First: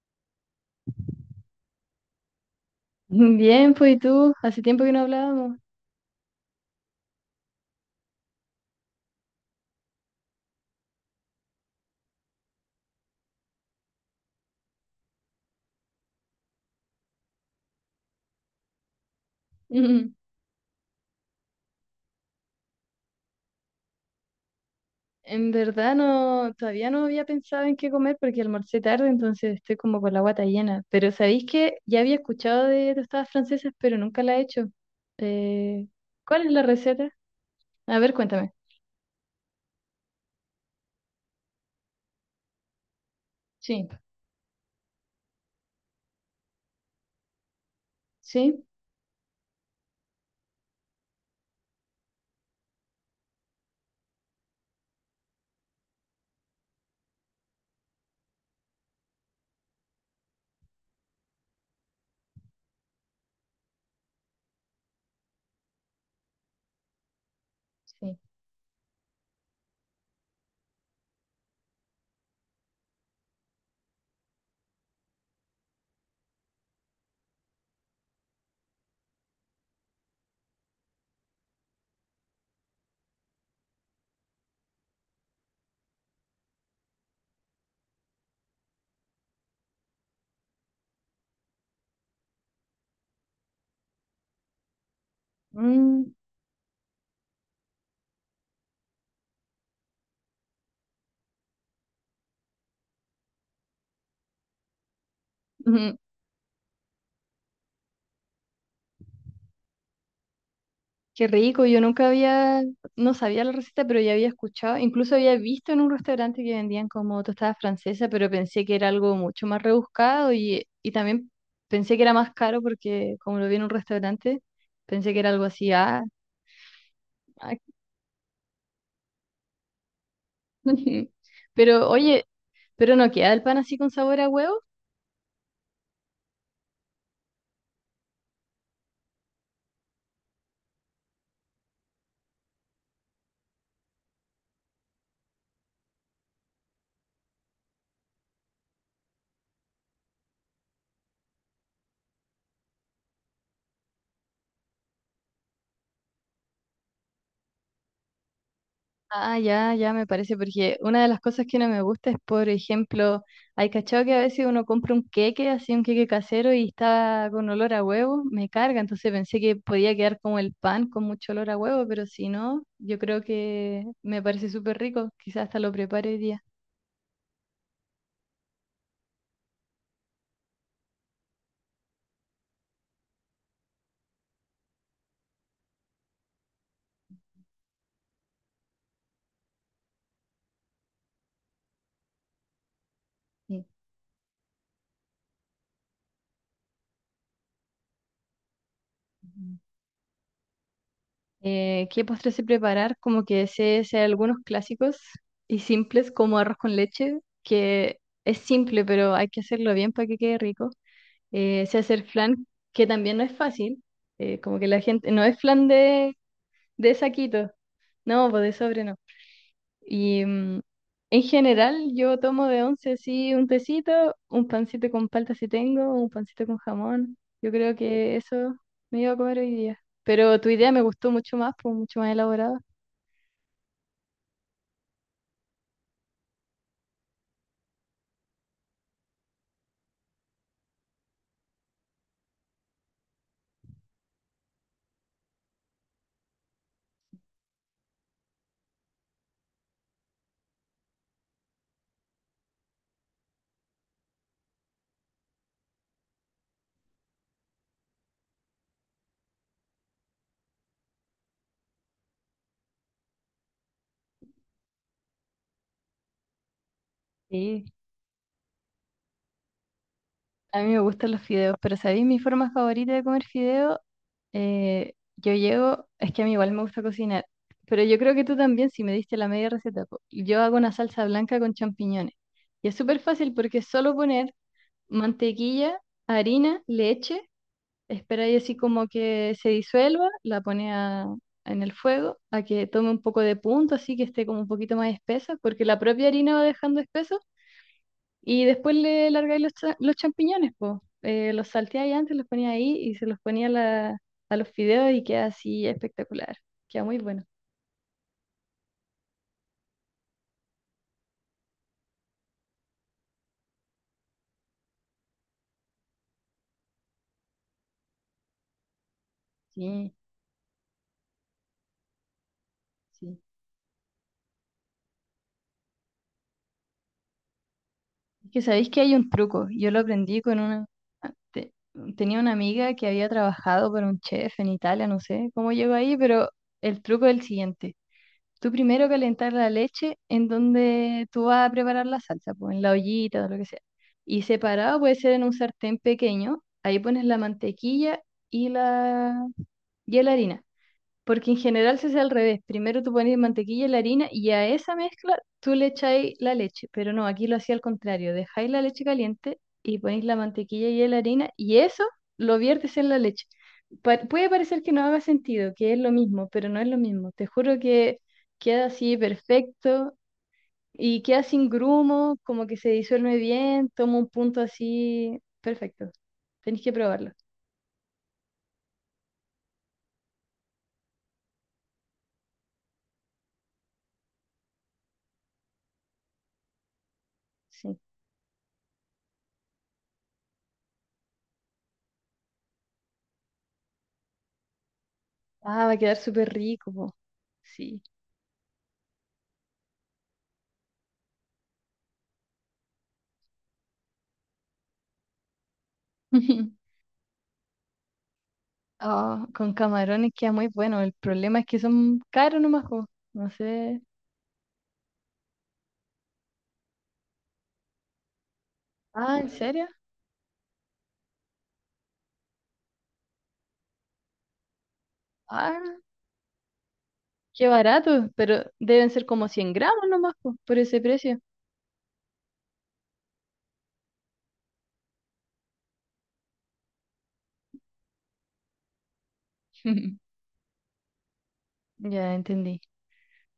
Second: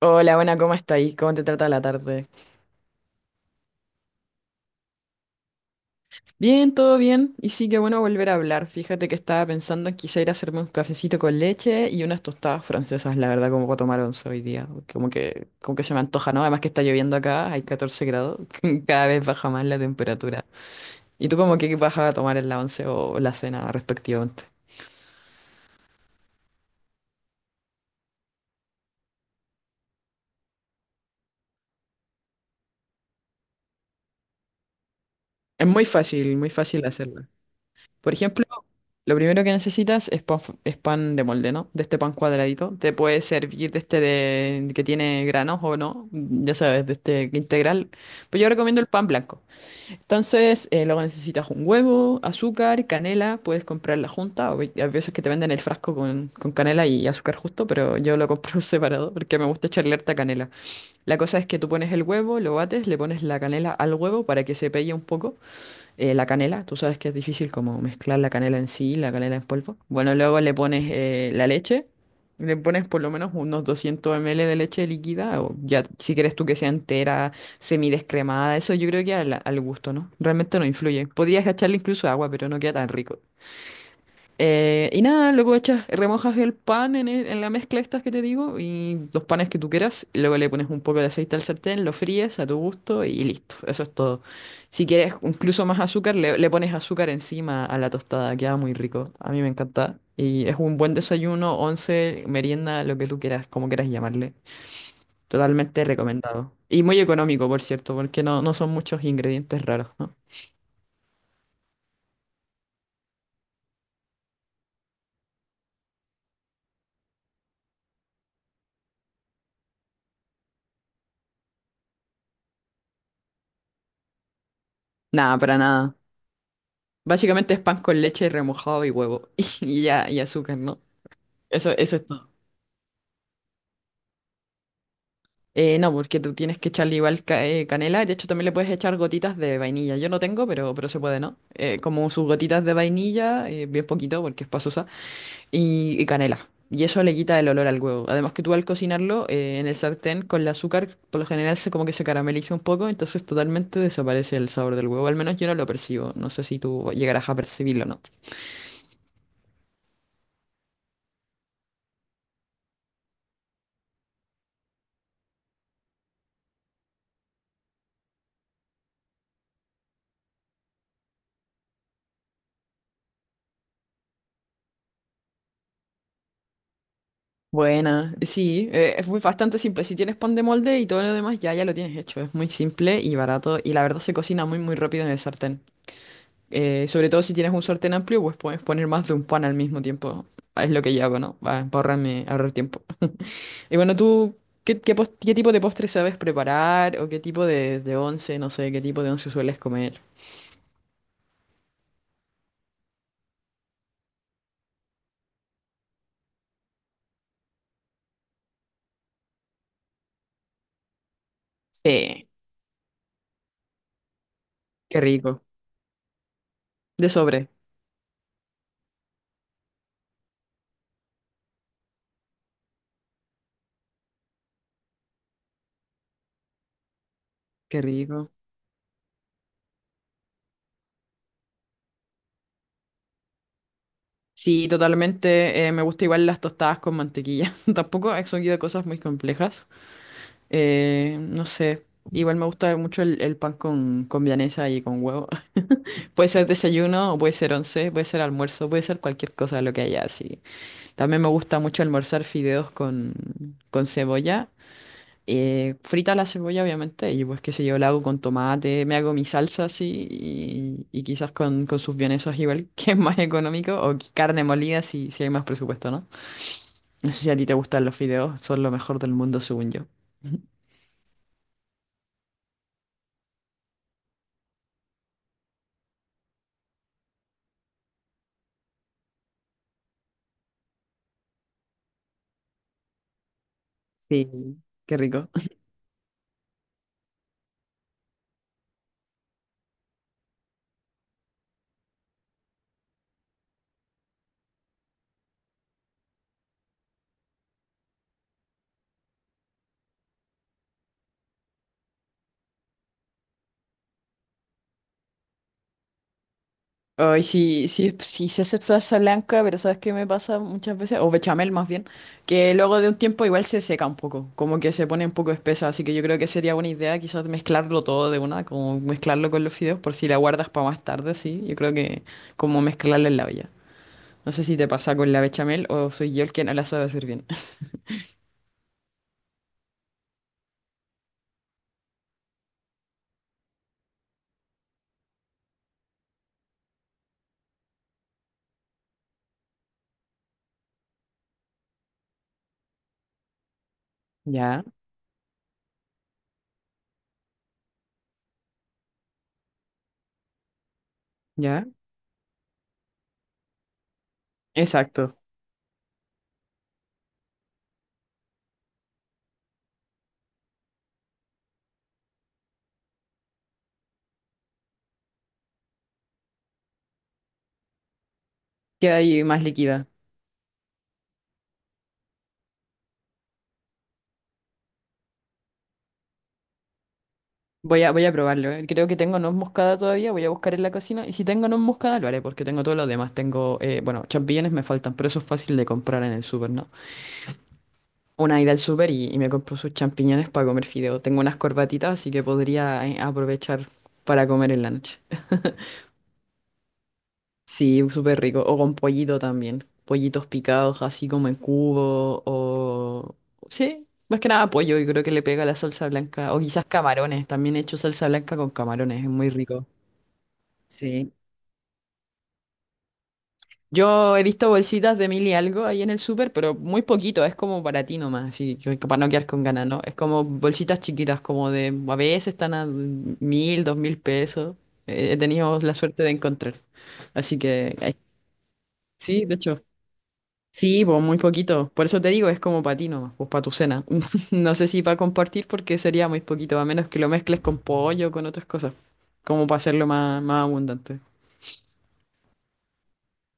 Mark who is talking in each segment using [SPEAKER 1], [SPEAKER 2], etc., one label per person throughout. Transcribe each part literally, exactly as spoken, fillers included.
[SPEAKER 1] Hola, buena, ¿cómo estáis? ¿Cómo te trata la tarde?
[SPEAKER 2] Bien, pues ¿y tú? Hace tiempo que no hablábamos.
[SPEAKER 1] Bien, todo bien. Y sí, que bueno volver a hablar. Fíjate que estaba pensando en quizá ir a hacerme un cafecito con leche y unas tostadas francesas, la verdad, como para tomar once hoy día. Como que, como que se me antoja, ¿no? Además que está lloviendo acá, hay catorce grados, cada vez baja más la temperatura. ¿Y tú como que vas a tomar en la once o la cena respectivamente?
[SPEAKER 2] En verdad no, todavía no había pensado en qué comer porque almorcé tarde, entonces estoy como con la guata llena. Pero ¿sabéis que ya había escuchado de tostadas francesas, pero nunca la he hecho?
[SPEAKER 1] Es muy
[SPEAKER 2] Eh,
[SPEAKER 1] fácil,
[SPEAKER 2] ¿Cuál
[SPEAKER 1] muy
[SPEAKER 2] es la
[SPEAKER 1] fácil
[SPEAKER 2] receta?
[SPEAKER 1] hacerla.
[SPEAKER 2] A ver,
[SPEAKER 1] Por ejemplo,
[SPEAKER 2] cuéntame.
[SPEAKER 1] lo primero que necesitas es pan, f- es pan de molde, ¿no? De este pan cuadradito. Te puede servir de
[SPEAKER 2] Sí,
[SPEAKER 1] este de, que tiene granos o no, ya sabes, de este integral. Pero yo
[SPEAKER 2] sí,
[SPEAKER 1] recomiendo el pan blanco. Entonces, eh, luego necesitas un huevo, azúcar, canela. Puedes comprarla junta. O Hay hay veces que te venden el frasco con, con canela y azúcar justo, pero yo lo compro separado porque me gusta echarle harta canela. La cosa es que tú pones el huevo, lo bates, le pones la canela al huevo para que se pegue un poco eh, la canela. Tú sabes que es difícil como
[SPEAKER 2] sí.
[SPEAKER 1] mezclar la canela en sí, la canela en polvo. Bueno, luego le pones eh, la leche, le pones por lo menos unos doscientos mililitros de leche líquida, o ya si quieres tú que sea entera, semidescremada, eso yo creo que al, al, gusto, ¿no? Realmente no influye. Podrías echarle incluso agua, pero no queda tan rico. Eh, y nada, luego echas, remojas el pan en, e- en la mezcla estas que te digo y los panes que tú quieras, y luego le pones un poco de aceite al sartén, lo fríes a tu gusto y listo. Eso es todo. Si quieres incluso más
[SPEAKER 2] Mm.
[SPEAKER 1] azúcar, le, le pones azúcar encima a la tostada. Queda muy rico. A mí me encanta. Y es un buen desayuno, once, merienda, lo que tú quieras, como quieras llamarle. Totalmente recomendado. Y muy económico, por cierto, porque no, no son muchos ingredientes raros, ¿no?
[SPEAKER 2] Qué rico, yo nunca había, no sabía la receta, pero ya había escuchado, incluso había visto en un restaurante que vendían como tostada francesa, pero pensé que era algo mucho más rebuscado y, y también pensé que era más caro porque como lo vi en un restaurante, pensé que era
[SPEAKER 1] Nada,
[SPEAKER 2] algo
[SPEAKER 1] para
[SPEAKER 2] así,
[SPEAKER 1] nada.
[SPEAKER 2] ah,
[SPEAKER 1] Básicamente
[SPEAKER 2] ah.
[SPEAKER 1] es pan con leche remojado y huevo y ya y azúcar, ¿no? Eso,
[SPEAKER 2] Pero
[SPEAKER 1] eso es
[SPEAKER 2] oye,
[SPEAKER 1] todo.
[SPEAKER 2] pero no queda el pan así con sabor a huevo.
[SPEAKER 1] Eh, no, porque tú tienes que echarle igual ca- eh, canela. De hecho, también le puedes echar gotitas de vainilla. Yo no tengo, pero, pero se puede, ¿no? Eh, como sus gotitas de vainilla, eh, bien poquito, porque es pasosa, y, y canela. Y eso le quita el olor al huevo. Además que tú al cocinarlo eh, en el sartén con el azúcar, por lo general se como que se carameliza un poco, entonces totalmente desaparece el sabor del huevo. Al menos yo no lo percibo. No sé si tú llegarás a percibirlo o no.
[SPEAKER 2] Ah, ya, ya me parece, porque una de las cosas que no me gusta es, por ejemplo, hay cachado que a veces uno compra un queque, así un queque casero y está con olor a huevo, me carga, entonces pensé que podía quedar como el pan con mucho olor a huevo, pero si no, yo creo que me parece súper rico, quizás hasta lo prepare hoy día.
[SPEAKER 1] Buena, sí, eh, es muy bastante simple. Si tienes pan de molde y todo lo demás ya, ya lo tienes hecho. Es muy simple y barato y la verdad se cocina muy muy rápido en el sartén. Eh, sobre todo si tienes un sartén amplio, pues puedes poner más de un pan al mismo tiempo. Es lo que yo hago, ¿no? Va, para ahorrarme, ahorrar tiempo.
[SPEAKER 2] Sí.
[SPEAKER 1] Y bueno, ¿tú qué, qué, pos- qué tipo de postre sabes preparar o qué tipo de, de once, no sé, qué tipo de once sueles
[SPEAKER 2] Ujú.
[SPEAKER 1] comer?
[SPEAKER 2] Eh, ¿qué postre sé preparar? Como que sé, sé algunos clásicos y simples, como arroz con leche, que es simple, pero hay que hacerlo bien para que quede rico. Eh, sé hacer
[SPEAKER 1] Sí,
[SPEAKER 2] flan, que también no es fácil. Eh, como que la
[SPEAKER 1] qué
[SPEAKER 2] gente, no es
[SPEAKER 1] rico.
[SPEAKER 2] flan de, de
[SPEAKER 1] De sobre,
[SPEAKER 2] saquito, no, pues de sobre no. Y mm, en general yo tomo de once sí un tecito, un pancito con palta si tengo, un pancito con jamón. Yo creo
[SPEAKER 1] qué
[SPEAKER 2] que
[SPEAKER 1] rico.
[SPEAKER 2] eso me iba a comer hoy día. Pero tu idea me gustó mucho más, pues mucho más elaborada.
[SPEAKER 1] Sí, totalmente. Eh, me gusta igual las tostadas con mantequilla. Tampoco he seguido cosas muy complejas. Eh, no sé. Igual me gusta mucho el, el pan con, con, vienesa y con huevo. Puede ser desayuno, o puede ser once, puede ser almuerzo, puede ser cualquier cosa lo que haya así. También me gusta mucho almorzar fideos con, con, cebolla. Eh, frita la cebolla, obviamente, y pues qué sé yo, la hago con tomate, me hago mi salsa así y, y, quizás con, con sus vienesas igual, que es más económico, o carne molida si, si hay más presupuesto, ¿no? No sé si a ti te
[SPEAKER 2] Sí.
[SPEAKER 1] gustan los fideos, son lo mejor del mundo, según yo.
[SPEAKER 2] A mí me gustan los fideos, pero ¿sabéis mi forma favorita de comer fideo? Eh, yo llego, es que a mí igual me gusta cocinar, pero yo creo que tú también, si me diste la media receta, po. Yo hago una salsa blanca con champiñones. Y es súper fácil porque es solo
[SPEAKER 1] Sí,
[SPEAKER 2] poner
[SPEAKER 1] qué rico.
[SPEAKER 2] mantequilla, harina, leche, esperáis así como que se disuelva, la pone a- en el fuego, a que tome un poco de punto, así que esté como un poquito más espesa, porque la propia harina va dejando espeso y después le largáis los, cha- los champiñones, po. Eh, los salteáis antes, los ponía ahí y se los ponía a la- a los fideos y queda así espectacular. Queda muy
[SPEAKER 1] Ay,
[SPEAKER 2] bueno.
[SPEAKER 1] sí, sí, sí se hace salsa blanca, pero ¿sabes qué me pasa muchas veces? O bechamel más bien, que luego de un tiempo igual se seca un poco, como que se pone un poco espesa, así que yo creo que sería buena idea quizás mezclarlo todo de una, como mezclarlo con los fideos
[SPEAKER 2] Sí,
[SPEAKER 1] por si la guardas para más tarde, sí, yo creo que como mezclarla
[SPEAKER 2] sí.
[SPEAKER 1] en la olla. No sé si te pasa con la bechamel o soy yo el que no la sabe hacer bien.
[SPEAKER 2] Es que sabéis que hay un truco. Yo lo aprendí con una, ah, te- tenía una amiga que había trabajado para un chef en Italia, no sé cómo llegó ahí, pero el truco es el siguiente. Tú primero calentar la leche en donde tú vas a preparar la salsa, pues en la ollita o lo que sea. Y
[SPEAKER 1] Ya,
[SPEAKER 2] separado puede ser en un sartén pequeño. Ahí pones la mantequilla y la, y la harina. Porque en
[SPEAKER 1] ya.
[SPEAKER 2] general se hace al revés. Primero tú pones mantequilla y la harina y a esa
[SPEAKER 1] Exacto,
[SPEAKER 2] mezcla tú le echáis la leche. Pero no, aquí lo hacía al contrario. Dejáis la leche caliente y ponéis la mantequilla y la harina y eso lo viertes en la leche. Pa- puede parecer que no haga sentido, que es lo mismo, pero no es lo mismo. Te juro que queda así
[SPEAKER 1] queda ahí más líquida.
[SPEAKER 2] perfecto y queda sin grumos como que se disuelve bien, toma un punto así perfecto. Tenéis que probarlo.
[SPEAKER 1] Voy a, voy a probarlo. eh. Creo que tengo noz moscada todavía. Voy a buscar en la cocina. Y si tengo noz moscada, lo haré porque tengo todo lo demás. Tengo, eh, bueno, champiñones me faltan, pero eso es fácil de comprar en el súper, ¿no?
[SPEAKER 2] Sí.
[SPEAKER 1] Una ida al súper y, y me compro sus champiñones para comer fideo. Tengo unas corbatitas, así que podría eh, aprovechar para comer en la noche.
[SPEAKER 2] Ah, va a quedar súper rico, po. Sí.
[SPEAKER 1] Sí, súper rico. O con pollito también. Pollitos picados, así como en cubo. O. Sí, más que nada pollo. Y creo que le pega la salsa blanca. O quizás camarones. También he hecho salsa blanca con camarones. Es
[SPEAKER 2] Ah,
[SPEAKER 1] muy
[SPEAKER 2] con
[SPEAKER 1] rico.
[SPEAKER 2] camarones queda muy bueno. El
[SPEAKER 1] Sí.
[SPEAKER 2] problema es que son caros nomás, po. No sé.
[SPEAKER 1] Yo he visto bolsitas de mil y algo ahí en el súper, pero muy poquito, es como para ti nomás, así que para no
[SPEAKER 2] Ah,
[SPEAKER 1] quedar
[SPEAKER 2] ¿en
[SPEAKER 1] con ganas,
[SPEAKER 2] serio?
[SPEAKER 1] ¿no? Es como bolsitas chiquitas, como de, a veces están a mil, dos mil pesos. Eh, He tenido
[SPEAKER 2] Ah,
[SPEAKER 1] la suerte de encontrar. Así
[SPEAKER 2] qué
[SPEAKER 1] que, ay,
[SPEAKER 2] barato. Pero deben ser
[SPEAKER 1] sí,
[SPEAKER 2] como
[SPEAKER 1] de
[SPEAKER 2] cien
[SPEAKER 1] hecho,
[SPEAKER 2] gramos nomás, po, por ese
[SPEAKER 1] sí, pues muy
[SPEAKER 2] precio.
[SPEAKER 1] poquito. Por eso te digo, es como para ti nomás, pues para tu cena. No sé si para compartir porque sería muy poquito, a menos que lo mezcles con pollo, con otras cosas, como para hacerlo más, más abundante.
[SPEAKER 2] Ya entendí.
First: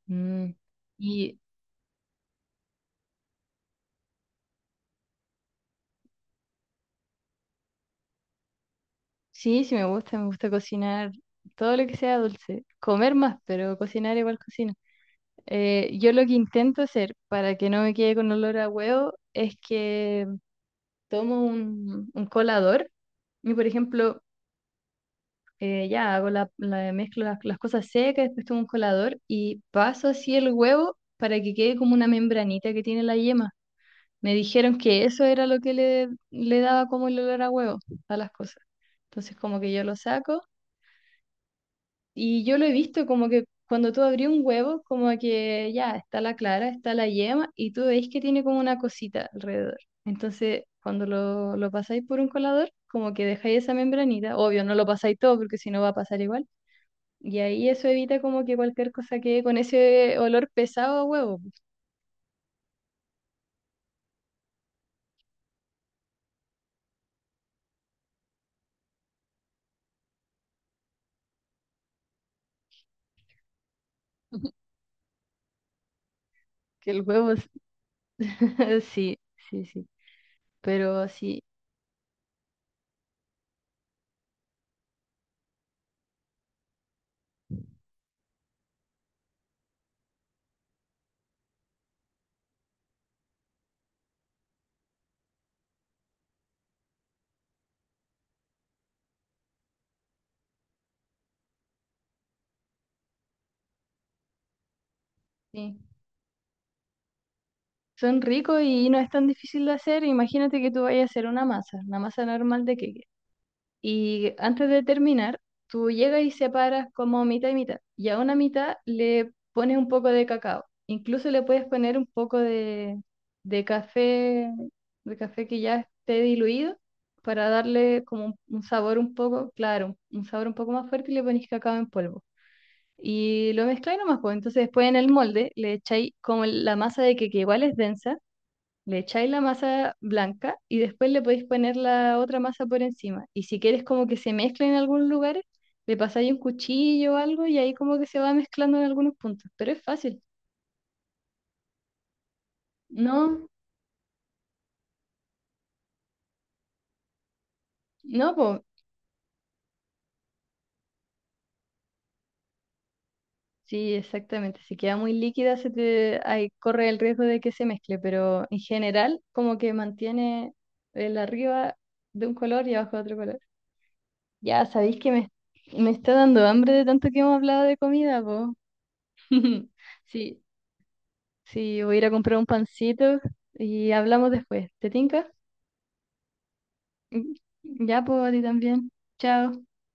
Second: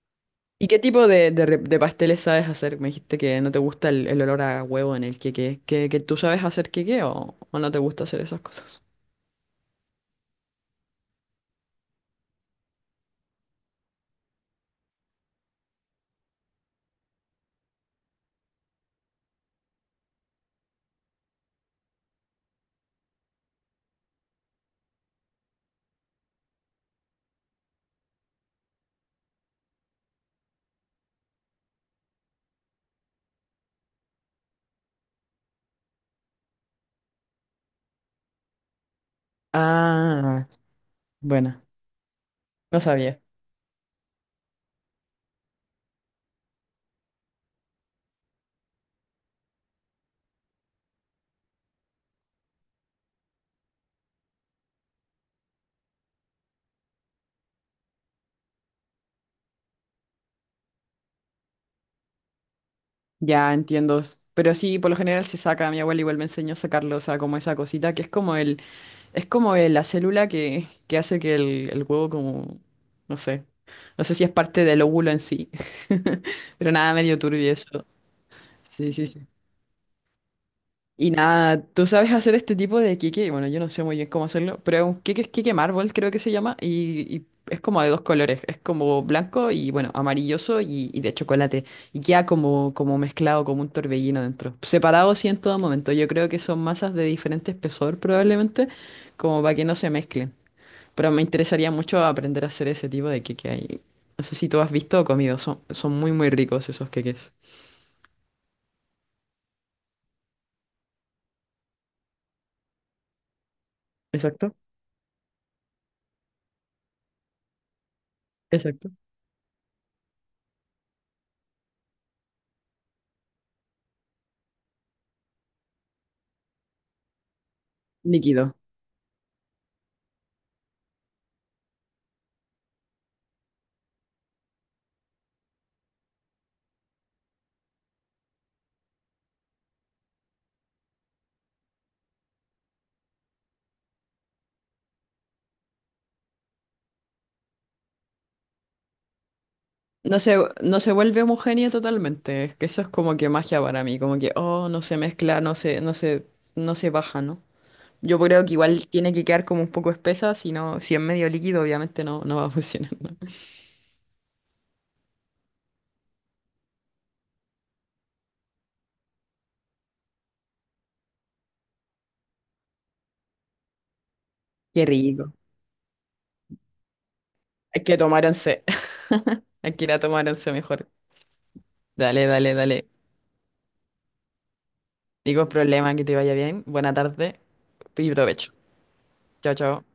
[SPEAKER 2] Mm.
[SPEAKER 1] ¿Y qué tipo de,
[SPEAKER 2] Y
[SPEAKER 1] de re- de pasteles sabes hacer? Me dijiste que no te gusta el, el olor a huevo en el queque. ¿Que, que tú sabes hacer queque o, o no te gusta hacer esas cosas?
[SPEAKER 2] sí, sí me gusta, me gusta cocinar todo lo que sea dulce. Comer más, pero cocinar igual cocino. Eh, yo lo que intento hacer para que no me quede con olor a huevo es que tomo un, un colador y, por ejemplo, eh, ya hago la, la- mezclo las, las cosas secas, después tomo un colador y paso así el huevo para que quede como una membranita que tiene la yema. Me dijeron que eso era lo que le, le daba como el olor a huevo a las cosas. Entonces como que yo lo saco
[SPEAKER 1] Ah, bueno,
[SPEAKER 2] y yo lo he
[SPEAKER 1] no
[SPEAKER 2] visto
[SPEAKER 1] sabía.
[SPEAKER 2] como que cuando tú abrí un huevo, como que ya está la clara, está la yema y tú veis que tiene como una cosita alrededor. Entonces cuando lo, lo pasáis por un colador, como que dejáis esa membranita, obvio no lo pasáis todo porque si no va a pasar igual y ahí eso evita como que cualquier cosa quede con ese olor pesado a huevo.
[SPEAKER 1] Ya entiendo. S- Pero sí, por lo general se saca. Mi abuela igual me enseñó a sacarlo, o sea, como esa cosita que es como el, es como el- la célula que, que hace que el, el huevo como, no sé, no sé si es parte del óvulo en sí. Pero
[SPEAKER 2] Que
[SPEAKER 1] nada,
[SPEAKER 2] el
[SPEAKER 1] medio
[SPEAKER 2] huevo, es-
[SPEAKER 1] turbio eso. Sí, sí,
[SPEAKER 2] sí,
[SPEAKER 1] sí.
[SPEAKER 2] sí, sí. Pero
[SPEAKER 1] Y
[SPEAKER 2] sí,
[SPEAKER 1] nada, tú sabes hacer este tipo de queque. Bueno, yo no sé muy bien cómo hacerlo, pero es un queque es queque mármol, creo que se llama. Y, y es como de dos colores. Es como blanco y, bueno, amarilloso y, y de chocolate. Y queda como, como mezclado, como un torbellino dentro. Separado, sí, en todo momento. Yo creo que son masas de diferente espesor, probablemente, como para que no se mezclen. Pero me interesaría mucho aprender a hacer ese tipo de queque ahí. No sé si tú has visto o comido. Son,
[SPEAKER 2] sí.
[SPEAKER 1] son muy, muy ricos esos queques.
[SPEAKER 2] Son ricos y no es tan difícil de hacer. Imagínate que tú vayas a hacer una masa, una masa normal de queque. Y
[SPEAKER 1] Exacto,
[SPEAKER 2] antes de terminar, tú llegas y separas como mitad y mitad. Y a una mitad
[SPEAKER 1] exacto.
[SPEAKER 2] le pones un poco de cacao. Incluso le puedes poner un poco de, de café, de café que ya esté diluido, para darle como un,
[SPEAKER 1] Líquido.
[SPEAKER 2] un sabor un poco, claro, un sabor un poco más fuerte y le pones cacao en polvo. Y lo mezcláis nomás, pues. Entonces después en el molde le echáis como la masa de que, que igual es densa, le echáis la masa blanca y después le podéis poner la otra masa por encima. Y si quieres como que se mezcle en algunos lugares, le pasáis un cuchillo o algo y ahí como que se va mezclando en algunos puntos. Pero es
[SPEAKER 1] No
[SPEAKER 2] fácil.
[SPEAKER 1] se, no se vuelve homogénea totalmente. Es que eso es como que
[SPEAKER 2] No,
[SPEAKER 1] magia para mí, como que, oh, no se mezcla, no se, no se, no se baja, ¿no? Yo
[SPEAKER 2] no,
[SPEAKER 1] creo que
[SPEAKER 2] pues
[SPEAKER 1] igual tiene que quedar como un poco espesa, si no, si es medio líquido, obviamente no, no va a funcionar, ¿no?
[SPEAKER 2] sí, exactamente. Si queda muy líquida, se te, ahí corre el riesgo de que se mezcle, pero en general como que mantiene el arriba de un color y abajo de otro color. Ya,
[SPEAKER 1] Qué
[SPEAKER 2] sabéis que me,
[SPEAKER 1] rico.
[SPEAKER 2] me está dando hambre de tanto que hemos hablado de
[SPEAKER 1] Hay que
[SPEAKER 2] comida,
[SPEAKER 1] tomar
[SPEAKER 2] pues.
[SPEAKER 1] once, hay que ir a tomar
[SPEAKER 2] Sí.
[SPEAKER 1] once mejor.
[SPEAKER 2] Sí, voy a ir a
[SPEAKER 1] Dale,
[SPEAKER 2] comprar un
[SPEAKER 1] dale, dale.
[SPEAKER 2] pancito y hablamos después. ¿Te tinca?
[SPEAKER 1] Digo, problema, que te vaya bien. Buena
[SPEAKER 2] Mm,
[SPEAKER 1] tarde
[SPEAKER 2] ya,
[SPEAKER 1] y
[SPEAKER 2] pues, a ti
[SPEAKER 1] provecho.
[SPEAKER 2] también. Chao.
[SPEAKER 1] Chao, chao.